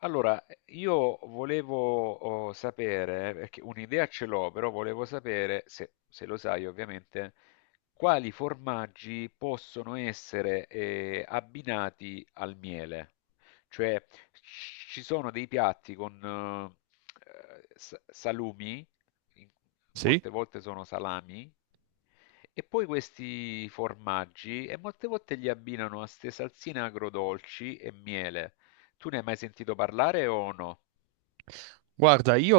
Allora, io volevo sapere, perché un'idea ce l'ho, però volevo sapere, se lo sai ovviamente, quali formaggi possono essere abbinati al miele. Cioè, ci sono dei piatti con salumi, in- molte Sì, volte sono salami, e poi questi formaggi, e molte volte li abbinano a ste salsine agrodolci e miele. Tu ne hai mai sentito parlare o no? guarda, io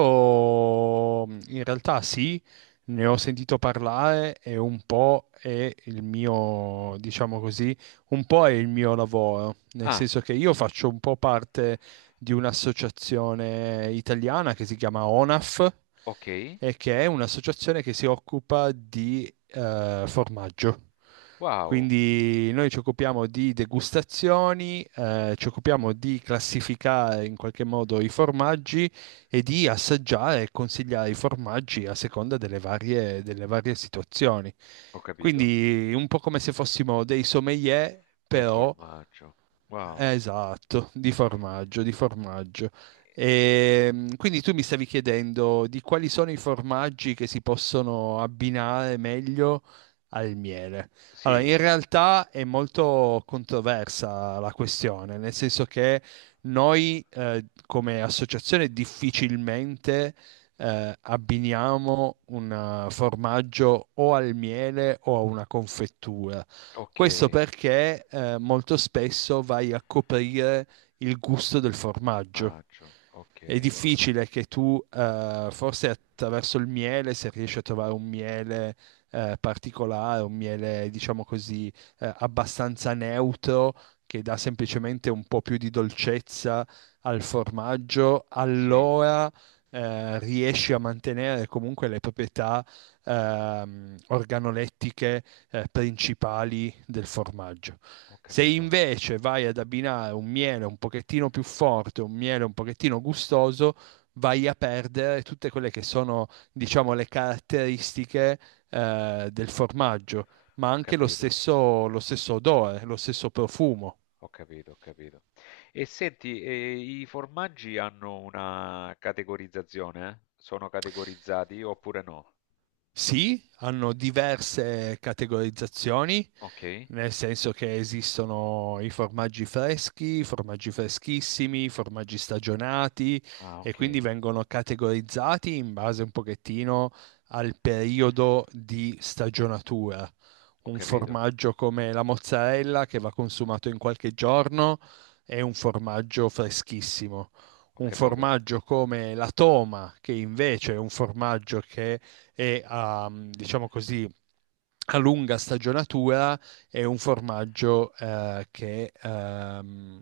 in realtà sì, ne ho sentito parlare e un po' è il mio, diciamo così, un po' è il mio lavoro, nel Ah, senso che io faccio un po' parte di un'associazione italiana che si chiama ONAF ok. e che è un'associazione che si occupa di formaggio. Wow, Quindi noi ci occupiamo di degustazioni, ci occupiamo di classificare in qualche modo i formaggi e di assaggiare e consigliare i formaggi a seconda delle varie situazioni. ho capito. Quindi un po' come se fossimo dei sommelier, Del però. formaggio. Wow. Esatto, di formaggio, di formaggio. Eh, Quindi tu mi stavi chiedendo di quali sono i formaggi che si possono abbinare meglio al miele. Allora, sì, in realtà è molto controversa la questione, nel senso che noi come associazione difficilmente abbiniamo un formaggio o al miele o a una confettura. ok. Questo perché molto spesso vai a coprire il gusto del formaggio. Formaggio, È ok. difficile che tu, forse attraverso il miele, se riesci a trovare un miele particolare, un miele, diciamo così, abbastanza neutro, che dà semplicemente un po' più di dolcezza al formaggio, Sì, allora riesci a mantenere comunque le proprietà organolettiche principali del formaggio. ho Se capito, invece vai ad abbinare un miele un pochettino più forte, un miele un pochettino gustoso, vai a perdere tutte quelle che sono, diciamo, le caratteristiche del formaggio, ma ho anche lo capito, stesso, lo stesso odore, lo stesso profumo. ho capito, ho capito. E senti, i formaggi hanno una categorizzazione, eh? Sono categorizzati oppure no? Sì, hanno diverse categorizzazioni, Ok. nel senso che esistono i formaggi freschi, i formaggi freschissimi, i formaggi stagionati Ah, e ok. quindi vengono categorizzati in base un pochettino al periodo di stagionatura. Ho Un capito, formaggio come la mozzarella che va consumato in qualche giorno è un formaggio freschissimo. ho Un capito, formaggio come la toma, che invece è un formaggio che è a, diciamo così, a lunga stagionatura, è un formaggio che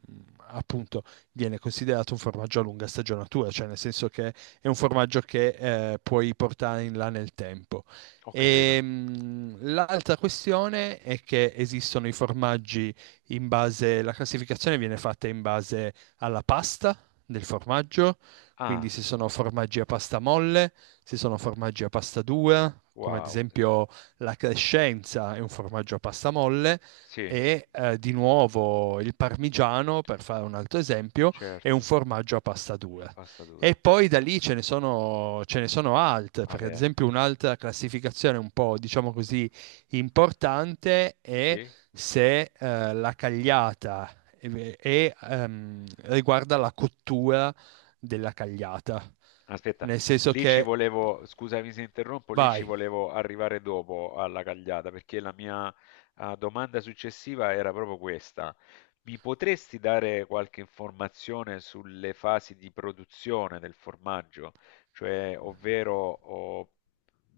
appunto viene considerato un formaggio a lunga stagionatura, cioè nel senso che è un formaggio che puoi portare in là nel tempo. ho E, capito. mh, l'altra questione è che esistono i formaggi in base, la classificazione viene fatta in base alla pasta del formaggio, quindi Ah, se sono formaggi a pasta molle, se sono formaggi a pasta dura, come ad wow. esempio la crescenza è un formaggio a pasta molle Sì, e di nuovo il parmigiano, per fare un altro esempio, è un certo, formaggio a pasta a dura. pasta E dura. poi da lì ce ne sono altre, perché ad Vabbè, esempio un'altra classificazione un po', diciamo così, importante è sì? se la cagliata riguarda la cottura della cagliata. Aspetta, Nel senso lì ci che, volevo, scusami se interrompo, lì ci Vai. volevo arrivare dopo alla cagliata, perché la mia domanda successiva era proprio questa. Mi potresti dare qualche informazione sulle fasi di produzione del formaggio? Cioè, ovvero o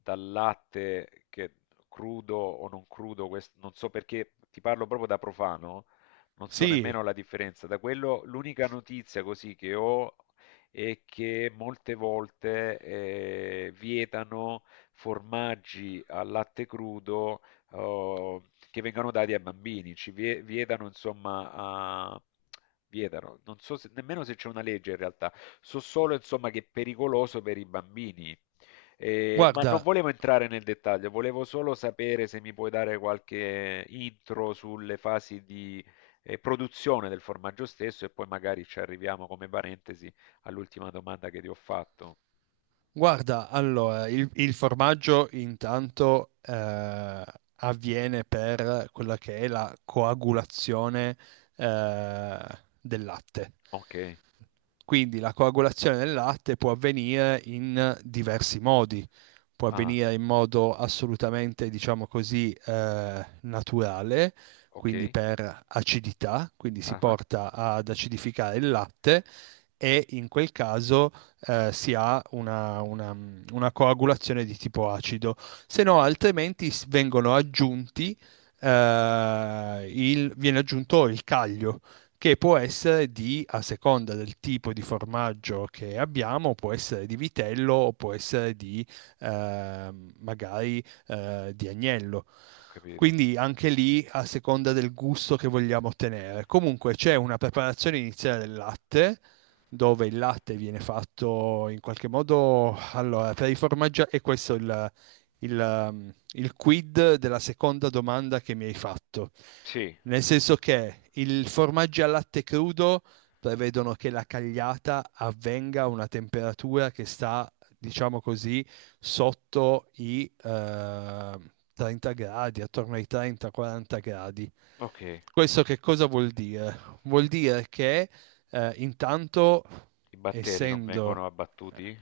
dal latte che crudo o non crudo, non so perché ti parlo proprio da profano, non so Sì, nemmeno la differenza. Da quello, l'unica notizia così che ho e che molte volte vietano formaggi al latte crudo eh, che vengano dati ai bambini, ci vietano insomma a... Vietano. Non so nemmeno se c'è una legge in realtà, so solo insomma che è pericoloso per i bambini, ma non guarda, volevo entrare nel dettaglio, volevo solo sapere se mi puoi dare qualche intro sulle fasi di produzione del formaggio stesso e poi magari ci arriviamo come parentesi all'ultima domanda che ti ho fatto. Guarda, allora, il formaggio intanto avviene per quella che è la coagulazione del latte. Ok, Quindi la coagulazione del latte può avvenire in diversi modi, può ah, avvenire in modo assolutamente, diciamo così, naturale, ok, quindi per acidità, quindi si ah, ah, porta ad acidificare il latte e in quel caso si ha una coagulazione di tipo acido, se no altrimenti viene aggiunto il caglio che può essere di, a seconda del tipo di formaggio che abbiamo, può essere di vitello o può essere di eh, magari di agnello. ho capito. Quindi anche lì a seconda del gusto che vogliamo ottenere. Comunque c'è una preparazione iniziale del latte dove il latte viene fatto in qualche modo, allora, per i formaggi e questo è il quid della seconda domanda che mi hai fatto. Sì, Nel senso che il formaggio al latte crudo prevedono che la cagliata avvenga a una temperatura che sta, diciamo così, sotto i 30 gradi, attorno ai 30-40 gradi. ok, Questo che cosa vuol dire? Vuol dire che intanto, i batteri non essendo. vengono abbattuti?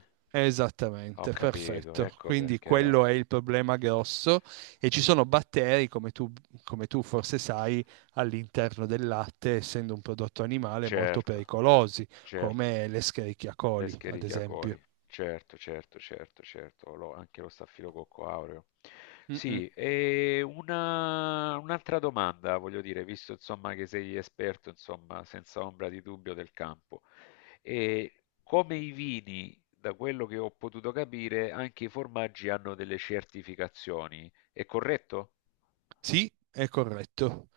Ho Esattamente, capito, perfetto. ecco Quindi perché. quello è il problema grosso e ci sono batteri, come tu forse sai, all'interno del latte, essendo un prodotto animale, molto Certo, pericolosi, certo. come l'Escherichia coli, ad L'escherichia esempio. coli. Certo, certo, certo, certo, anche lo staffilococco aureo. Mm-mm. Sì, e un'altra domanda, voglio dire, visto insomma che sei esperto, insomma, senza ombra di dubbio del campo. E come i vini, da quello che ho potuto capire, anche i formaggi hanno delle certificazioni, è corretto? Sì, è corretto.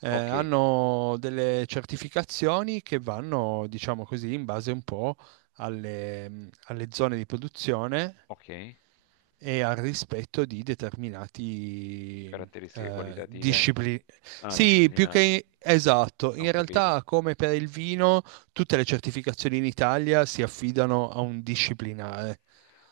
Eh, Ok, hanno delle certificazioni che vanno, diciamo così, in base un po' alle zone di produzione ok, e al rispetto di determinati caratteristiche qualitative, eh? discipline. Ah, Sì, più disciplinari, che esatto, ho in capito, realtà come per il vino, tutte le certificazioni in Italia si affidano a un disciplinare.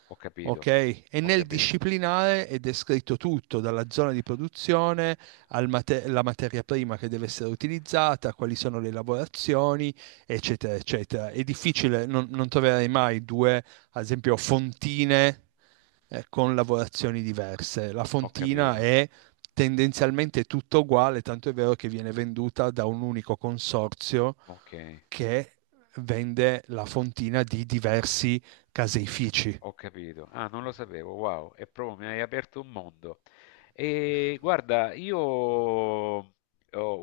ho Ok? capito, E ho nel capito, disciplinare è descritto tutto, dalla zona di produzione alla materia prima che deve essere utilizzata, quali sono le lavorazioni, eccetera, eccetera. È difficile, non troverai mai due, ad esempio, fontine con lavorazioni diverse. La ho fontina capito. è tendenzialmente tutto uguale, tanto è vero che viene venduta da un unico consorzio Okay, che vende la fontina di diversi caseifici. ho capito. Ah, non lo sapevo, wow, è proprio mi hai aperto un mondo. E guarda, io ho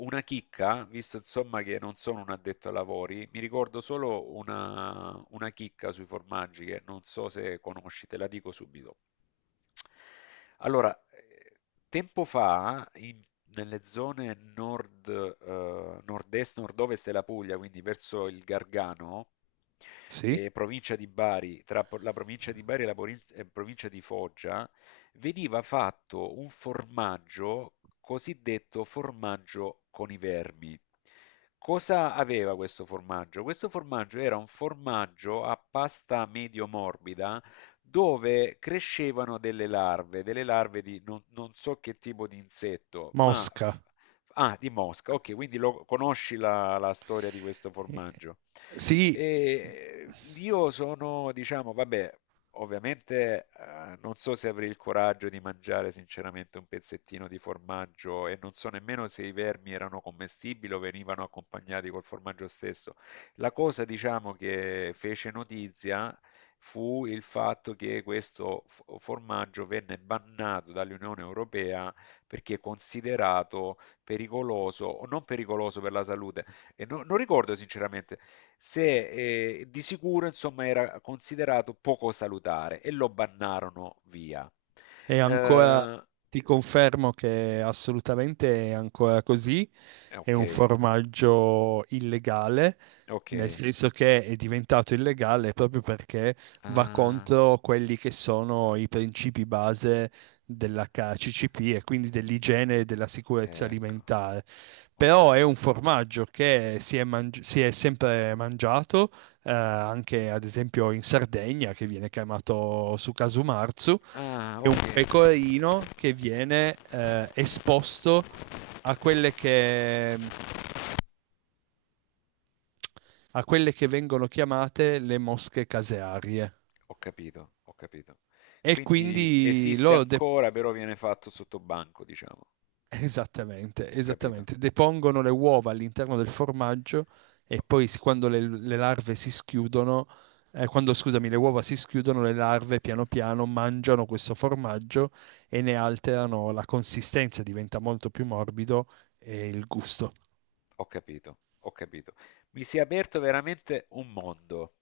una chicca, visto insomma che non sono un addetto ai lavori, mi ricordo solo una chicca sui formaggi che non so se conosci, te la dico subito. Allora, tempo fa in nelle zone nord, nord-est, nord-ovest della Puglia, quindi verso il Gargano, Sì? e provincia di Bari, tra la provincia di Bari e la e provincia di Foggia, veniva fatto un formaggio cosiddetto formaggio con i vermi. Cosa aveva questo formaggio? Questo formaggio era un formaggio a pasta medio morbida dove crescevano delle larve di non, non so che tipo di insetto, ma... f- Mosca. Ah, di mosca, ok, quindi conosci la, la storia di questo Eh, formaggio. Sì, E io sono, diciamo, vabbè, ovviamente non so se avrei il coraggio di mangiare sinceramente un pezzettino di formaggio e non so nemmeno se i vermi erano commestibili o venivano accompagnati col formaggio stesso. La cosa, diciamo, che fece notizia fu il fatto che questo formaggio venne bannato dall'Unione Europea perché considerato pericoloso o non pericoloso per la salute. E non ricordo sinceramente se di sicuro insomma era considerato poco salutare e lo bannarono via. è ancora, Eh, ti confermo che assolutamente è ancora così, è un ok, formaggio illegale. ok. Nel senso che è diventato illegale proprio perché va Ah, contro quelli che sono i principi base dell'HACCP e quindi dell'igiene e della sicurezza ecco, alimentare. Però ok. è un formaggio che si è sempre mangiato, anche ad esempio in Sardegna, che viene chiamato su casumarzu, Ah, è ok. un pecorino che viene esposto a quelle che a quelle che vengono chiamate le mosche casearie. Ho capito, ho capito. E Quindi quindi esiste loro de- ancora, però viene fatto sotto banco, diciamo. Esattamente, Ho capito, esattamente, depongono le uova all'interno del formaggio e poi quando le larve si schiudono, quando, scusami, le uova si schiudono, le larve piano piano mangiano questo formaggio e ne alterano la consistenza, diventa molto più morbido e il gusto. ho capito, ho capito. Mi si è aperto veramente un mondo.